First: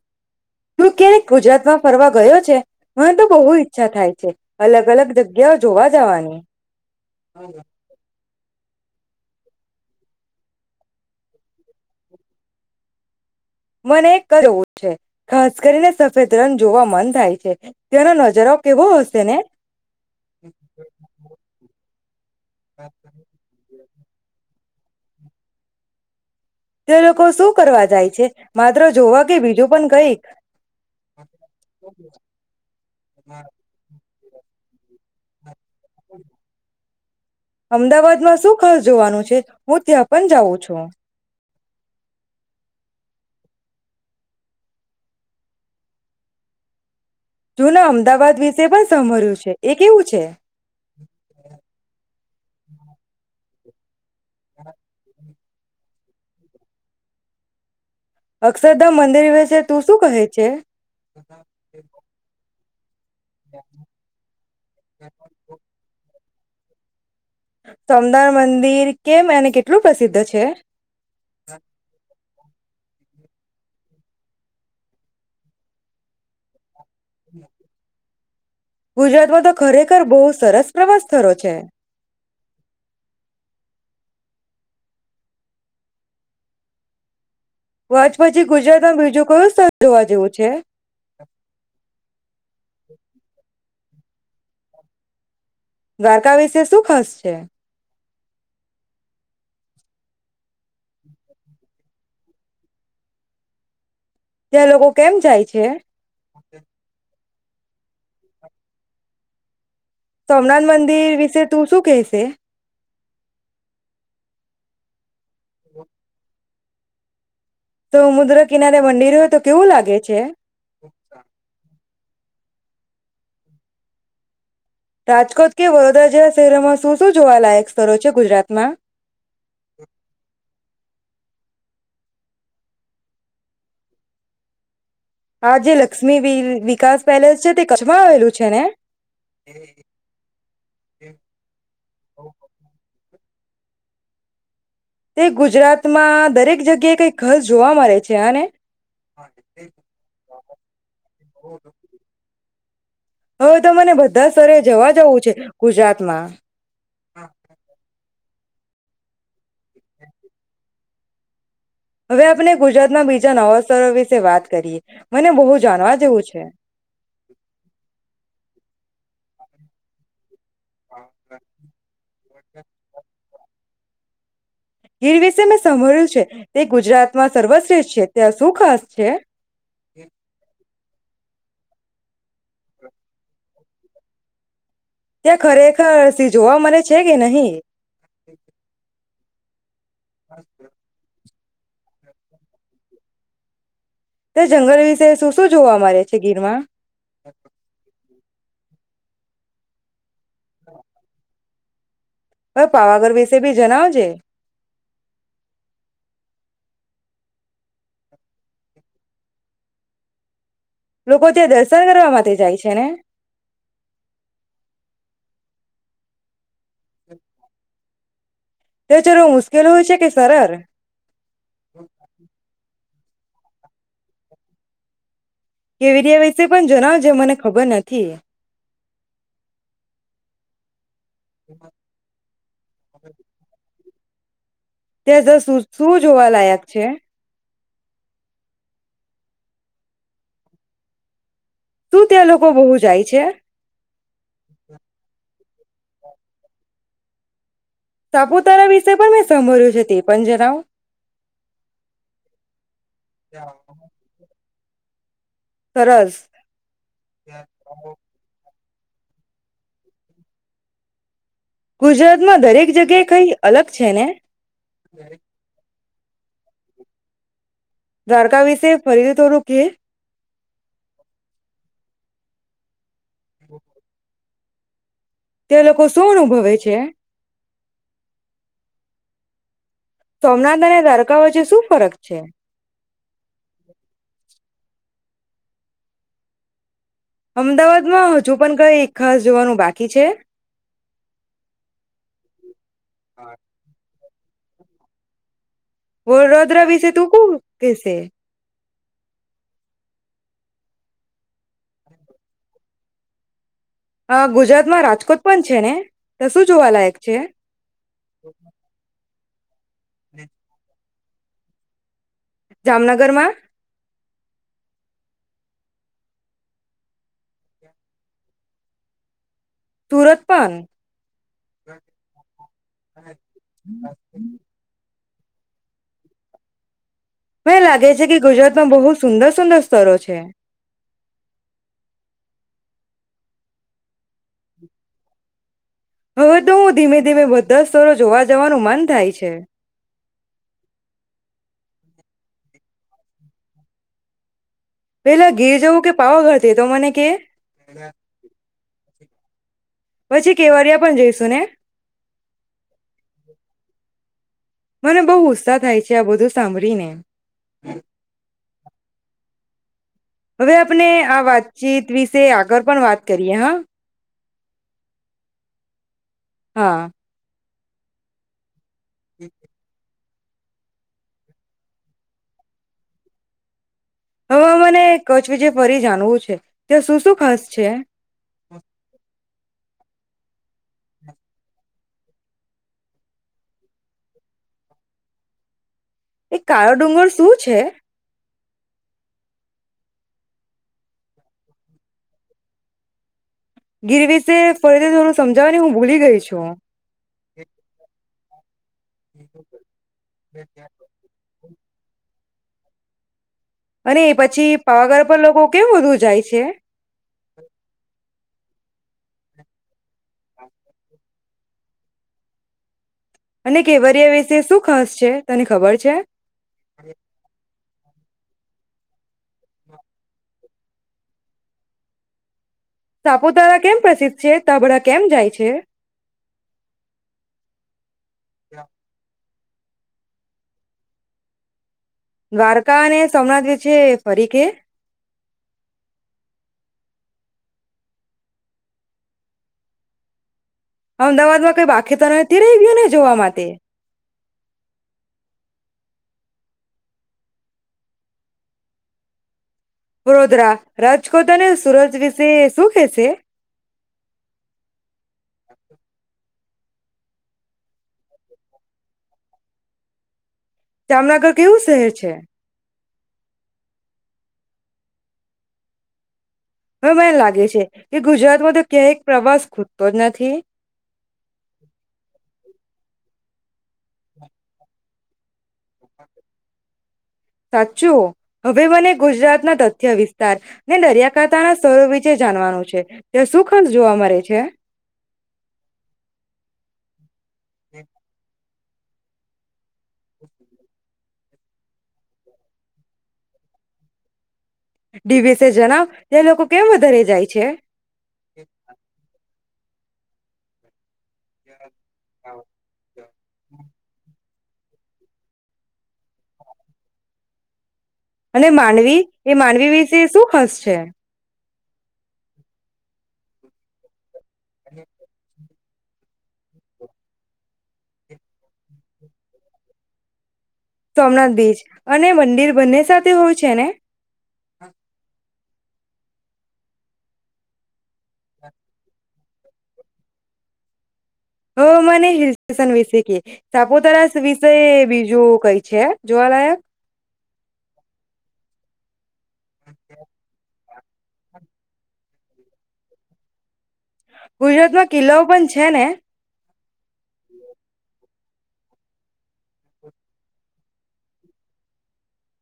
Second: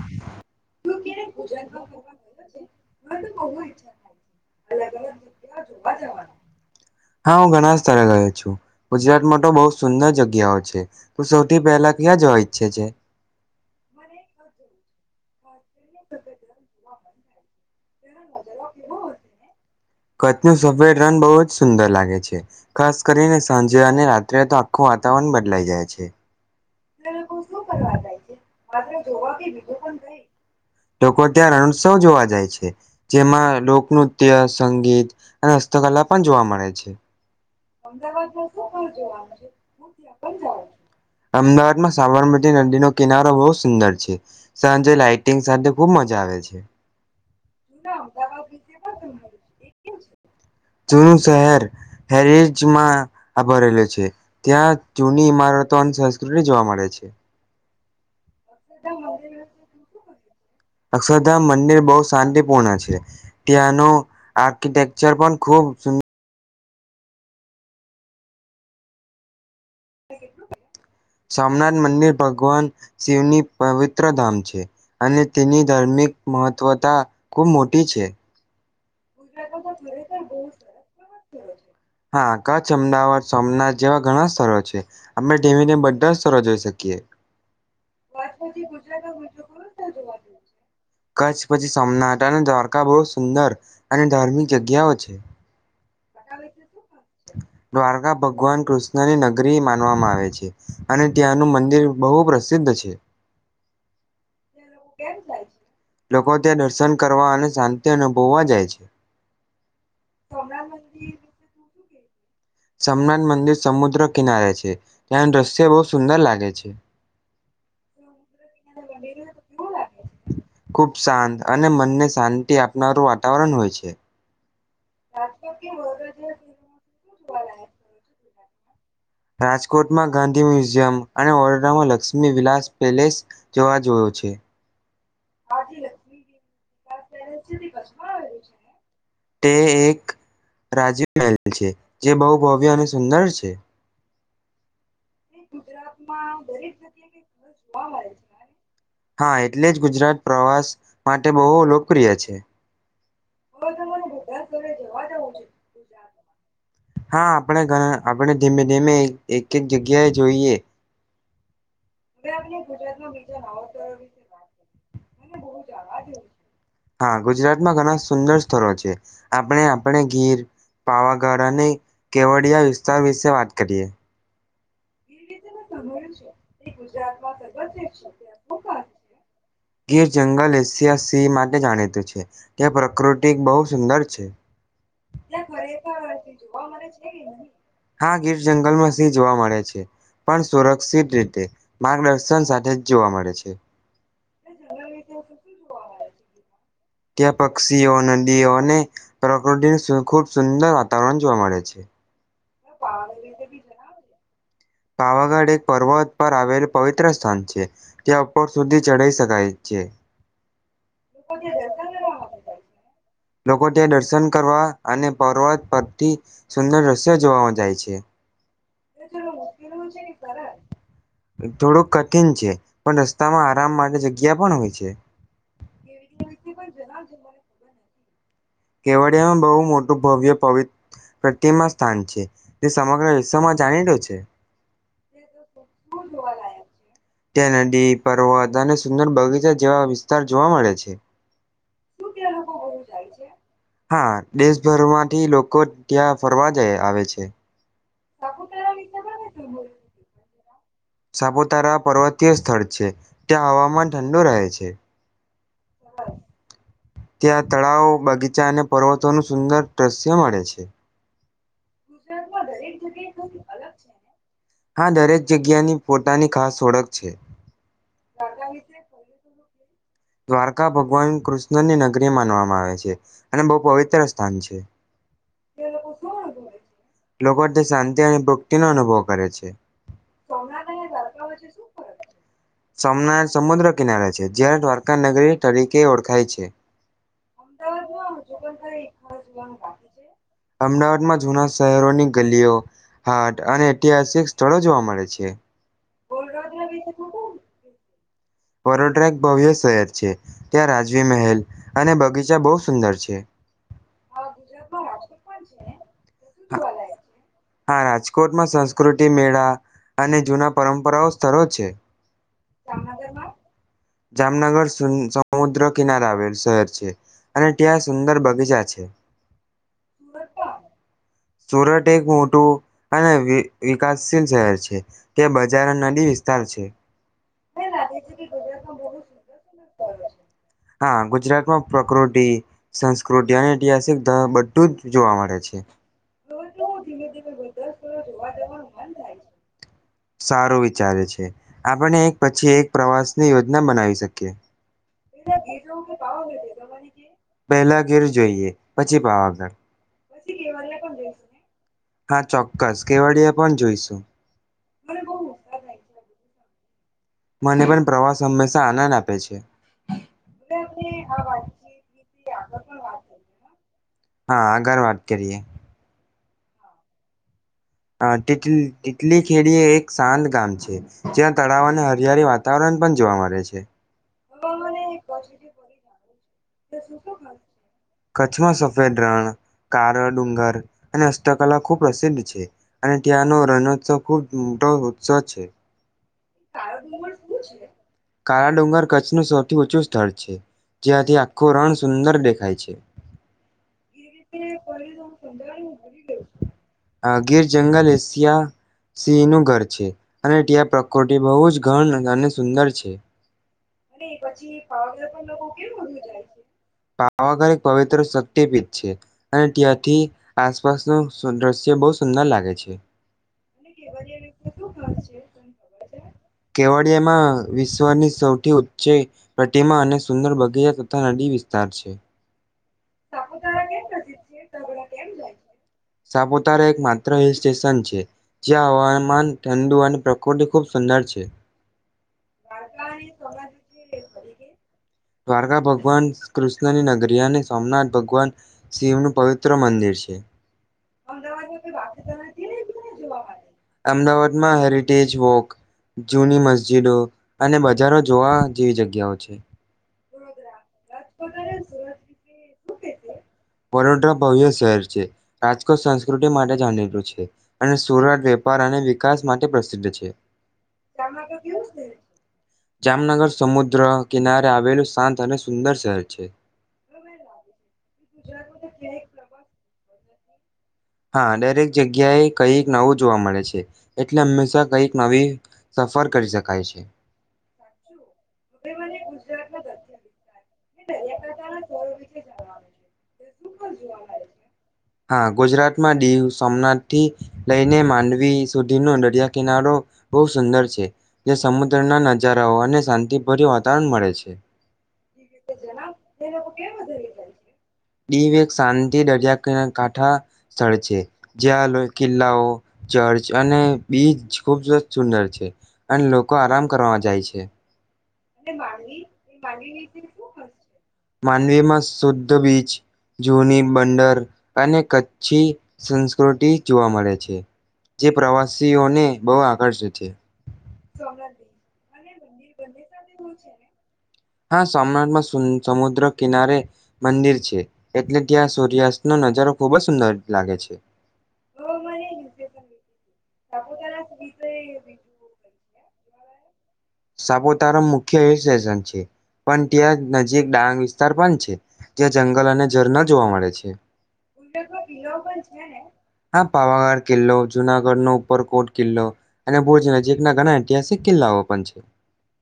હ. તું ક્યારેક ગુજરાતમાં ફરવા ગયો છે. મને તો બહુ ઈચ્છા થાય છે અલગ-અલગ જગ્યાઓ જોવા જવાની. છુ. ગુજરાતમાં તો બહુ સુંદર જગ્યાઓ છે. તું સૌથી પહેલા ક્યાં જવા ઈચ્છે છે? મને કરો ખાસ કરીને સફેદ રણ જોવા મન થાય છે. ત્યાંનો નજારો કેવો હશે ને કચ્છ નું સફેર રન બહુ જ સુંદર લાગે છે. છે. ખાસ કરીને સાંજે અને રાત્રે તો આખું વાતાવરણ બદલાઈ જાય છે. તે લોકો શું કરવા જાય છે માત્ર જોવા કે બીજું પણ કઈ લોકો ત્યાં રણોત્સવ જોવા જાય છે. જેમાં લોકનૃત્ય સંગીત અને હસ્તકલા પણ જોવા મળે છે. અમદાવાદમાં શું ખાસ જોવાનું છે? હું ત્યાં પણ જાઉ છું. માં સાબરમતી નદીનો કિનારો બહુ સુંદર છે. સાંજે લાાઈટિંગ સાથે ખુબ મજા આવે છે. જોને અમદાવાદ વિશે પણ સાંભર્યું છે એ કેવું છે? જૂનું શહેર હેરિજમાં આ ભરેલી છે. ત્યાં જૂની ઇમારત તોંધ સંસ્કૃતિ જોવા મળે છે. અક્ષરધામ મંદિર વિશે તું શું કહે? છે અક્ષરધામ મંદિર બહુ શાંતિ પૂર્ણ છે. ત્યાંનું આર્કિટેક્ચર પણ ખુબ સુંદ સોમદથ મંદિર કેમ અને કેટલું પ્રસિદ્ધ છે? સોમનાથ મંદિર ભગવાન શિવની પવિત્ર ધામ છે અને તેની ધાર્મિક મહત્વતા ખૂબ મોટી છે. ગુજરાતમાં તો ખરેખર બહુ સરસ પ્રવાસ સ્થરો છે. હા કચ્છ, અમદાવાદ, સોમનાથ જેવા ઘણા સ્થળ છે આપણે ધીમી ધીમ બધા સ્થરો જોઈ શકીએ. કચ્છ પછી ગુજરાતમાં બીજું કયું સ્થળ જોવા જેવું છે કચ્છ પછી સોમનાથ અને દ્વારકા બહુ સુંદર અને ધાર્મિક જગ્યાઓ છે. દ્વારકા વિશે શું ખાસ? છે. આખા ભગવાન કૃષ્ણની નગરી માનવામાં આવે છે અને ત્યાંનું મંદિર બહુ પ્રસિદ્ધ છે. ત્યાં લોકો કેમ જાય છે લોકો ત્યાં દર્શન કરવા અને શાંતિ અનુભવુવા જાય છે. સોમનાથ મંદિર વિશે તું શું કહે સે. સમનાથ મંદિર સમુદ્ર કિનારે છે. ત દૃશ્ય બહુ સુંદર લાગે છે. તો મુદ્રક કિનારે મંંદિર હોય તો કેવું લાગે છે. ખૂબ શાંત અને મનને શાંતિ આપનારું વાતાવરણ હોય છે. રાજકોટ કે વડોદરા જેવા શહેરોમાં શું શું જોવાલાયક સ્થળ છે ગુજરાત મા. રાજકોટમાં ગાંધી મ્યુઝિયમ અને ઓરોદમાં લક્ષ્મી વિલાસ પેલેસ જવા જોયો છે. આ જે લક્ષ્મી વી વિકાસ પેલેસ છે તે કચ્છમાં આવેલું છે ને તે એક રાજ્યમહલ છે જે બહ ભવ્ય અને સુ સુંદર છે. તે ગુજરાતમાં દરેક જગ્યાએ કઈ ખાસ જોવા મળે છે અને હા એટલે જ ગુજરાત પ્રવાસ માટે બહુ લોકપ્રિય છે. હવે તો મને બધા સ્તરે જવા જવું છે ગુજરાતમાં. હા આપડે ઘણા આ આપણે ધીમે ધીમે એક-એક જગ્યાએ જોઈએ. હવે આપણે ગુજરાતના બીજા નવા સ્તરો વિશે વાત કરીએ મને બહુ જાણવા જેવું છે હા ગુજરાતમાં ઘણા સુંદર સ્થળો છે. આપણે આપણે ગીર. પાવાગઢ અને કેવડિયા વિસ્તાર વિશે વાત. કરીએ. ગીર વિશે મેં સાભળ્યું છે, તે ગુજરાતમાં સર્વશ્રેષ્ઠ છે, ત્યાં શું ખાસ છે? ગીર જંગલ એશિયા સી. માટે જાણીતું છે તે પ્રકૃતિ બહુ સુંદર છે. ત્યાં ખરેખર સિંહ જોવા મળે છે કે નહીં હા ગીર જંગલમાં સિંહ જોવા મળે છે, પણ સુરક્ષિત રીતે. માર્ગદર્શન સાથે જ જોવા મળે છે. તે જંગલ વિશે શું શું જોવા મરે? તે ગીરમાં. ત્યાં પક્ષીઓ, નદીઓ. ને પ્રકૃતિ સુ ખૂબ સુંદર વાતાવરણ જોવા મળે છે. હવે પાવાગઢ વિશે બી જણાવજે. પાવાગઢ એક પર્વત પર આવેલ પવિત્ર સ્થાન છે. ત્યાં ઉપર સુધી ચઢી શકાય છે. લોકો ત્યાં દર્સન કરવા માટે જાય છે ને? લોકો ત્યાં દર્સન કરવા, અને પર્વત પરથી સુંદર દૃશ્યો જોવામાં જાય છે. ત્યાં ચલો મુશ્કેલ હોય છે કે સરળ થોડું કઠિન છે. પણ રસ્તામાં આરામ માટે જગ્યા પણ હોય છે. કેવિડિયા વિસે પણ જણાવજે, મને ખબર નથી. કેવડિયામાં બહુ મોટું ભવ્ય પવિ પ્રતિમા સ્થાન છે, તે સમગ્ર વિશ્વમાં જાણીતું છે. છે. [unintelligible] શું જોવાલાયક છે? ત્યાં નદી, પર્વત અને સુંદર બગીચા જેવા વિસ્તાર જોવા મળે છે. શું ત્યાં લોકો બહુ જાય છે? હા દેશભરમાંથી લોકો ત્યાં ફરવા જાય આવે છે. સાપુતારા વિશે પણ મેં સાંભળ્યું છે તે પણ જણાવો? સાપુતારા પર્વતીય સ્થળ છે, ત્યાં હવામાન ઠંડુ રહે છે. એ. સરસ. ત્યાં તળાવ, બગીચા અને પર્વતોનું સુંદર દ્રશ્ય મળે છે. ગુજરાતમાં દરેક જગ્યાએ કઈ અલગ છે ને? હા દરેક જગ્યાની પોતાની ખાસ ઓળખ છે. દ્વારકા વિશે ફરીથી થોડું કે દ્વારકા ભગવાન કૃષ્ણની નગરી માનવામાં આવે છે અને બહુ પવિત્ર સ્થાન છે. તે લોકો શું અનુભવે છે. લોકો શાંતિ અને ભક્તિનો અનુભવ કરે છે. સોમનાથ અને દ્વારકા વચ્ચે શું ફરક છે? સોમનાથ સમુદ્ર કિનારે છે. [unintelligible] નગરી તરીકે ઓળખાય છે. અમદાવાદમાં હજુ પણ કઈ ખાસ જોવાનું બાકી છે? અમદાવાદમાં જુના શહેરોની ગલીઓ હાટ અને ઈતિહાસ સ્થળો જોવા મળે છે. વ રોદ્ર વિશે તું ક કેસે વડોદરા એક ભવ્ય શહેર છે ત્યાં રાજવી મહેલ અને બગીચા બહુ સુંદર છે હા ગુજરાતમાં રાજકોટ પણ છે ને ત્યાં શું જોવાલાયક છે? હા રાજકોટમાં સંસ્કૃત ટીમ્બા અને જૂના પરંપરાઓ સ્થળો છે. જામનગરમાં જામનગર સમુદ્ર કિનારે આવેલું શહેર છે અને ત્યાં સુંદર બગીચા છે. સુરત પણ સુરત એક મોટું અને વિકાસશીલ શહેર છે. કે બજાર નદી વિસ્તાર છે. મં લાગે છે કે ગુજરાતમાં બહુ સુંદર સુંદર. સ્થળો છે. હા ગુજરાતમાં પ્રકૃતિ. સંસ્કૃતિ અને ઐતિહાસિક ધ બધું જ જોવા મળે છે. હવે તો હું ધીમે ધીમે બધા સ્થળો જોવા જવાનું મન થાય છે સારું વિચારે છે. આપણે એક પછી એક પ્રવાસ ની યોજના બનાવી શકીએ. પેલા ગીર જવું કે પાવાગઢ એ તો મને કે પેલા ઘેર જોઈએ. પછી પાવાાર. પછી કેવરિયા પણ જઈશુ ને. હા ચોક્કસ કેવડીએ પણ જોઈશું. મને બહુ ઉત્સાહ છે આ બધું સાંભળી ને. મને પણ પ્રવાસ હંમેશા આનંદ આપે છે. હવે આપણે આ વાતચીત વિશે આગળ પણ વાત કરીએ હા. હા આગળ વાત કરીએ. હા. હા તેથી. એટલી ખેડી એક. શાંત ગામ છે, જ્યાં તળાવ અને હરિયાળી વાતાવરણ પણ જોવા મળે છે. હવે મને કચ્છ વિશે ફરી જાણવું છે ત્યાં શું શું ખાસ છે કચ્છમાં સફેદ રણ કાર. ડુંગર અને હસ્તકલા ખૂબ પ્રસિદ્ધ છે, અને ત્યાંનો રણોત્સવ ખૂબ મોટો ઉત્સવ છે. એ કાળો ડુંગર શું છે? કાળા ડુંગર કચ્છનું સૌથી ઊંચું સ્થળ છે, જ્યાંથી આખું રણ સુંદર દેખાય છે. ગીર વિશે ફરીથી થોડું સમજાવવાની હું ભૂલી ગઈ છું હ ગીર જંગલ એશિયા સિંહ નું ઘર છે, અને ત્યાં પ્રકૃતિ બહુ જ ઘન અને. સુંદર છે. અને એ પછી પાવાગઢ પર લોકો કેમ વધુ જાય છે પાવાગઢ એક પવિત્ર શક પીઠ છે અને ત્યાંથી આસપાસનું દ્રશ્ય બહુ સુંદર લાગે છે. અને કેવરિયા વિશે શું ખાસ છે તને ખબર છે કેવડિયામાં વિશ્વની સૌ થી ઉંચ પ્રતિમા અને સુંદર બગ ગયા તથા નદી વિસ્તાર છે. સાપુતારા કેમ પ્રસિદ્ધ છે તા બડા કેમ જાય છે? સાપુતારા એક માત્ર હિલ સ્ટેશન છે, જ્યાં હવામાન. ઠંડું અને પ્રકૃતિ ખૂબ સુંદર છે. દ્વારકા અને સોમનાથ વ્ચે ફરી કે દ્વારકા ભગવાન કૃષ્ણની નગરી, અને સોમનાથ ભગવાન શિવનું પવિત્ર મંદિર છે. અમદાવાદ માં કઈ બાકી તો નથી રેઈ ગયો ને જોવા માટે? અમદાવાદમાં હેરિટેજ વોક, જૂની મસ્જિદો અને બજારો જોવા જેવી જગ્યાઓ છે. વડોદરા. રાજકોટ અને સુરજ વિશે શું કે છે? બરોદ્વરા ભહ્ય શહેર છે. રાજકોટ સંસ્કૃ માટે જાણીતું છે અને સુરત વેપાર અને વિકાસ માટે પ્રસિદ્ધ છે. જામનગર કેવું શહેર છે. જામનગર સમુદ્ર કિનારે આવેલું શાંત અને સુંદર શહેર છે. હવે મને લાગે છે કે ગુજરાતમાં તો ક્યાંય પ્રવાસ ખુદતો જ નથી. નથી. હા દરેક જગ્યાએ કઈક નવું. જોવા મળે છે એટલે હંમેશા કઈક નવી. સફર કરી શકાય છે સાચું હવે મને ગુજરાત ના તથ્ય વિસ્તાર. ને દરિયાકાંઠાના સ્થળો વિશે જાણવાનું છે ત્યાં શું ખર્ચ જોવા મળે છે [unintelligible] હા ગુજરાતમાં દીવ સોમનાથ થી લઈને માંડવી. સુધ ન નરિયા કિનારો. બહુ સુંદર છે. જે સમુદ્રના નજારાઓ અને શાંતિભર વાતાવરણ મળે છે. ડીવીએસ એ. જણાવ તે લોકો કેમ વધારે જાય છે. દી વ એક શાંતિ દરિયા. કાંઠા સ્થળ છે. જ્યાં લો કિલ્લાઓ ચર્ચ અને બીજ. ખૂબ સરત સુંદર છે અને લોકો આરામ કરવા જાય છે. અને માનવી એ માનવી વિશે શું ખાસ છે? નવી માં શુદ્ધ બીચ જૂની બંદર. અનેને કચ્છી. સંસ્કૃતિ જોવા મળે છે જે પ્રવાસીઓને બહુ આકર્ષે છે. સોમનાથ બીચ. અને મંદિર બને સ સાથે હોય છે ને? હા સોમનાથમાં સું-સમુદ્ર કિનારે મંદિર છે એટલે ત્યાં સૂર્યાસ્ત નો નજારો ખુબ જ સુંદર લાગે છે. હ મને હિલ [unintelligible] વિશે કે સાપુતારા વિશે બીજું કઈ છે જોવાલાયક? સાપુતારા મુખ્ય હિલ સ્ટેશન છે. પણ ત્યા નજીક ડાંગ. સ્તાર પણ છે. ત્યાં જંગલ અને ઝરણાં જોવા મળે છે. ગુજરાતમાં કિલ્લાઓ પણ છે ને? પાવાહર કિલ્લો જુનાગઢનો ઉપરકોટ કિલ્લો અને ભુજ નજીકના ઘણા ઐતિહાસિક કિલ્લાઓ પણ છે.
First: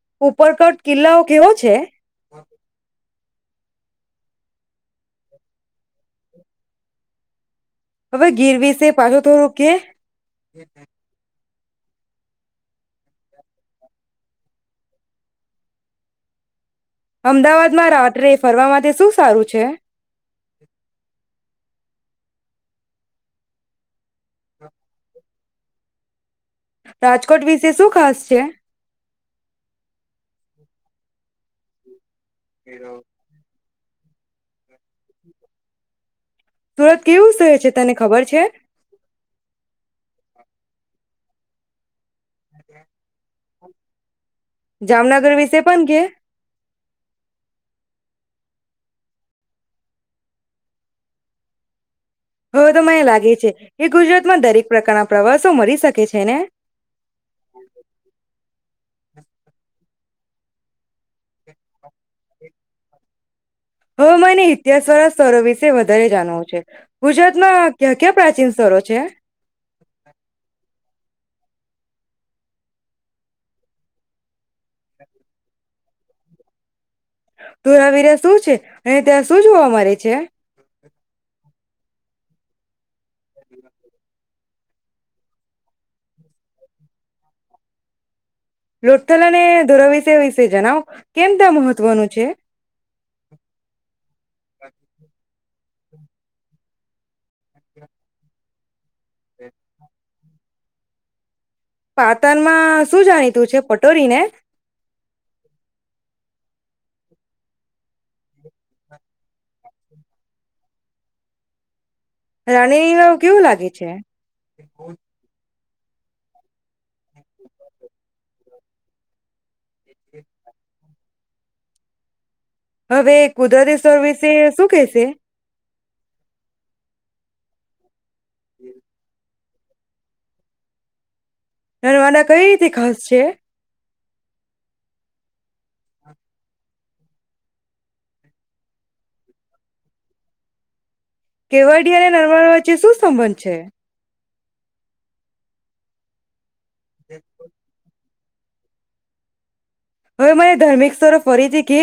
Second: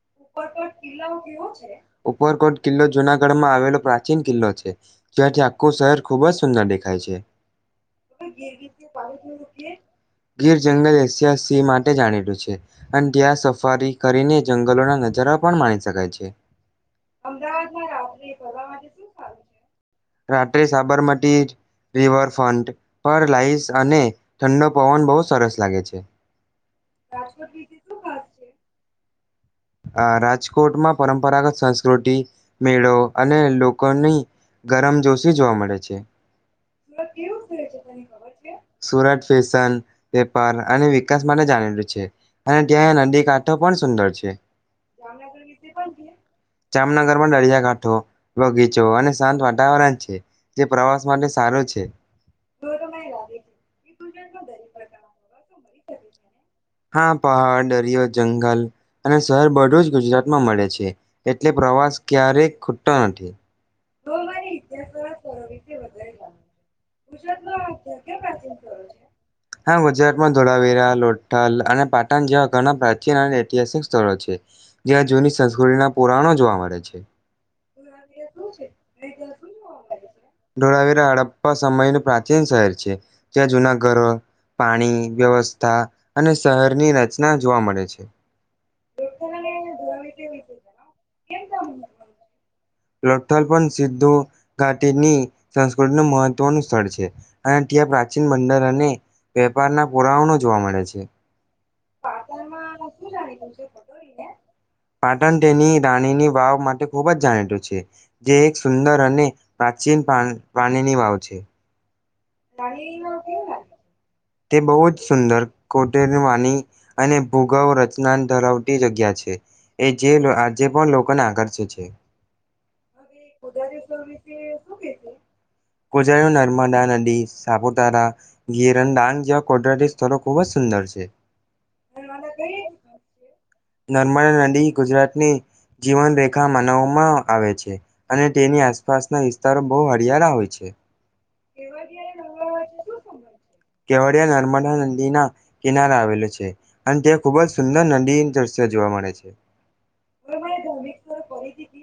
[inaudible] ઉપરકોટ કિલ્લાઓ કેવો છે? ઉપરકોટ કિલ્લો જુનાગઢમાં આવેલો પ્રાચીન કિલ્લો છે જ્યાંથી આખું શહેર ખુબ જ સુંદર દેખાય છે. [inaudible] હવે ગીર વિશે પાછું થોડું કે ગીર જંગલ [unintelligible] એ માટે જાણીતું છે અન ત્યાં સફારી કરીને જંગલોના નજારા પણ માણી શકાય છે. અમદાવાદમાં રાત્રે ફરવા માટે શું સારું છે? રાત્રે સાબરમતી જ રિવરફ્રન્ટ પર લાઈસ અને ઠંડો પવન બહુ સરસ લાગે છે. રાજકોટ વિશે શું ખાસ છે? આ રાજકોટમાં પરંપરાગત સંસ્કૃતિ મેળો અને લો કોની ગરમ જોશી જોવા મળે છે. સુરત કેવું શહેર છે તને ખબર છે સુરત. ફેશન, વેપાર અને વિકાસ માટે જાણેલું છે. અને ત્યાં નદી કાઢ તો પણ સુંદર છે. જામનગર વિશે પણ કે? જામનગરમાં દરિયાકાાંઠો, બગીચો અને શાંત વાતાવરણ છે તે પ્રવાસ માટે સારો છે. હ એ તો મને લાગે છે એ ગુજરાત માં દરેક પ્રકારના પ્રવાસો મરી શકે છે ને? હા પહાડ દરિયો જંગલ અને શહેર બધું જ ગુજરાતમાં મળે છે, એટલે પ્રવાસ ક્યારેય ખૂટતો નથી. હવે મને ઇતિહાસવાળા સ્તરો વિશે વધારે જાણવું છે. ગુજરાતમાં ક્યાં ક્યાં પ્રાચીન સ્તરો છે? હા ગુજરાતમાં ધોળવેરા લો ઠાલ અને પાટણ જેવા ઘણા પ્રાચીન અને ઐતિહાસિક સ્થળો છે, જ્યાં જૂની સંસ્કૃતિના પુરાણો જોવા મળે છે. ધોરાવીરા શું છે અને ત્યાં શું જોવા મળે છે? ઢોળાવીરા હડ સમય નું પ્રાચીન શહેર છે. ત્યાં જુના ધર પાણી, વ્યવસ્થા અને શહેરની રચના જોવા મળે છે. લોથલ અને ધોર વિશે વિશે જણાવ કેમ ત્યાં મહત્વનું છે? લોઠલ પણ સિધુ ઘાટીની સંસ્કૃતિ ન મહત્વનું સ્થળ છે. અને ત્યાં પ્રાચીન બંદર અને પેપર ના પુરાવાનો જોવા મળે છે. પાતણમાં શું જાણીતું છે. પટોરી ને પાટણ તેની રાણીની વાવ માટે ખૂબ જ જાણીતું છે. જે એક સુંદર અને પ્રાચીન પાણીની વાવ છે. રાણીવ કેવું લાગે છે? તે બહુ જ સુંદર. કોટે વાની અને ભૂગવ રચના ધરાવતી જગ્યા છે, એ જે આજે પણ લોકોને આકર્ષે છે. હવે કુદરતી સર્વિસે શું કહેશે. ગુજરાતમા નર્મદા નદી, સાપુતારા ગીરન્ન જેવા કોડરતી સ્થળ ખુબ જ સુંદર છે. નાનું આના કઈ રીતે ખાસ છે. નર્મદા નદી ગુજરાતની જીવનરેેખા માનાવવામાં આવે છે. અને તેની આસપાસના વિસ્તારો બહુ હરિયાળા હોય છે. કેવડી અને નર્મદ વચ્ચે શું સંબંધ છે? નર્મદા નદી ના કિનારે આવેલો છે. અને તે ખુબ જ સુંદર નદી દ્રશ્ય જોવા મળે છે. હવે મને ધાર્મિક સ્થળ ફરીથી કે.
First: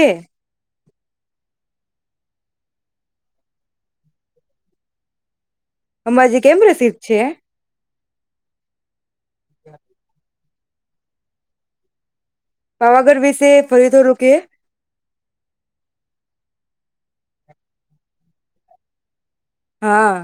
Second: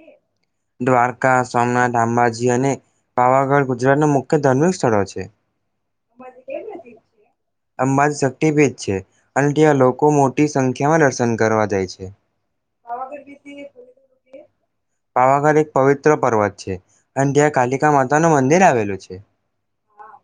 દ્વારકા, સોમનાથ, અંબાજી અને પાવાગઢ ગુજરાતના મુખ્ય ધાર્મિક સ્થળો છે. અંજી કેમ રસીદ છે. અંબાદ શક્તિભેદ છે. અને ત્યાં લોકો મોટ મોટી સંખ્યામાં દર્શન કરવા જાય છે. પાવાગઢ વિશે ફરી થોડું કેએ. પાવાગઢ એક પવિત્ર પર્વત છે. અને ત્યાં કાલિકા માતા નું મંદિર આવેલું છે. હા.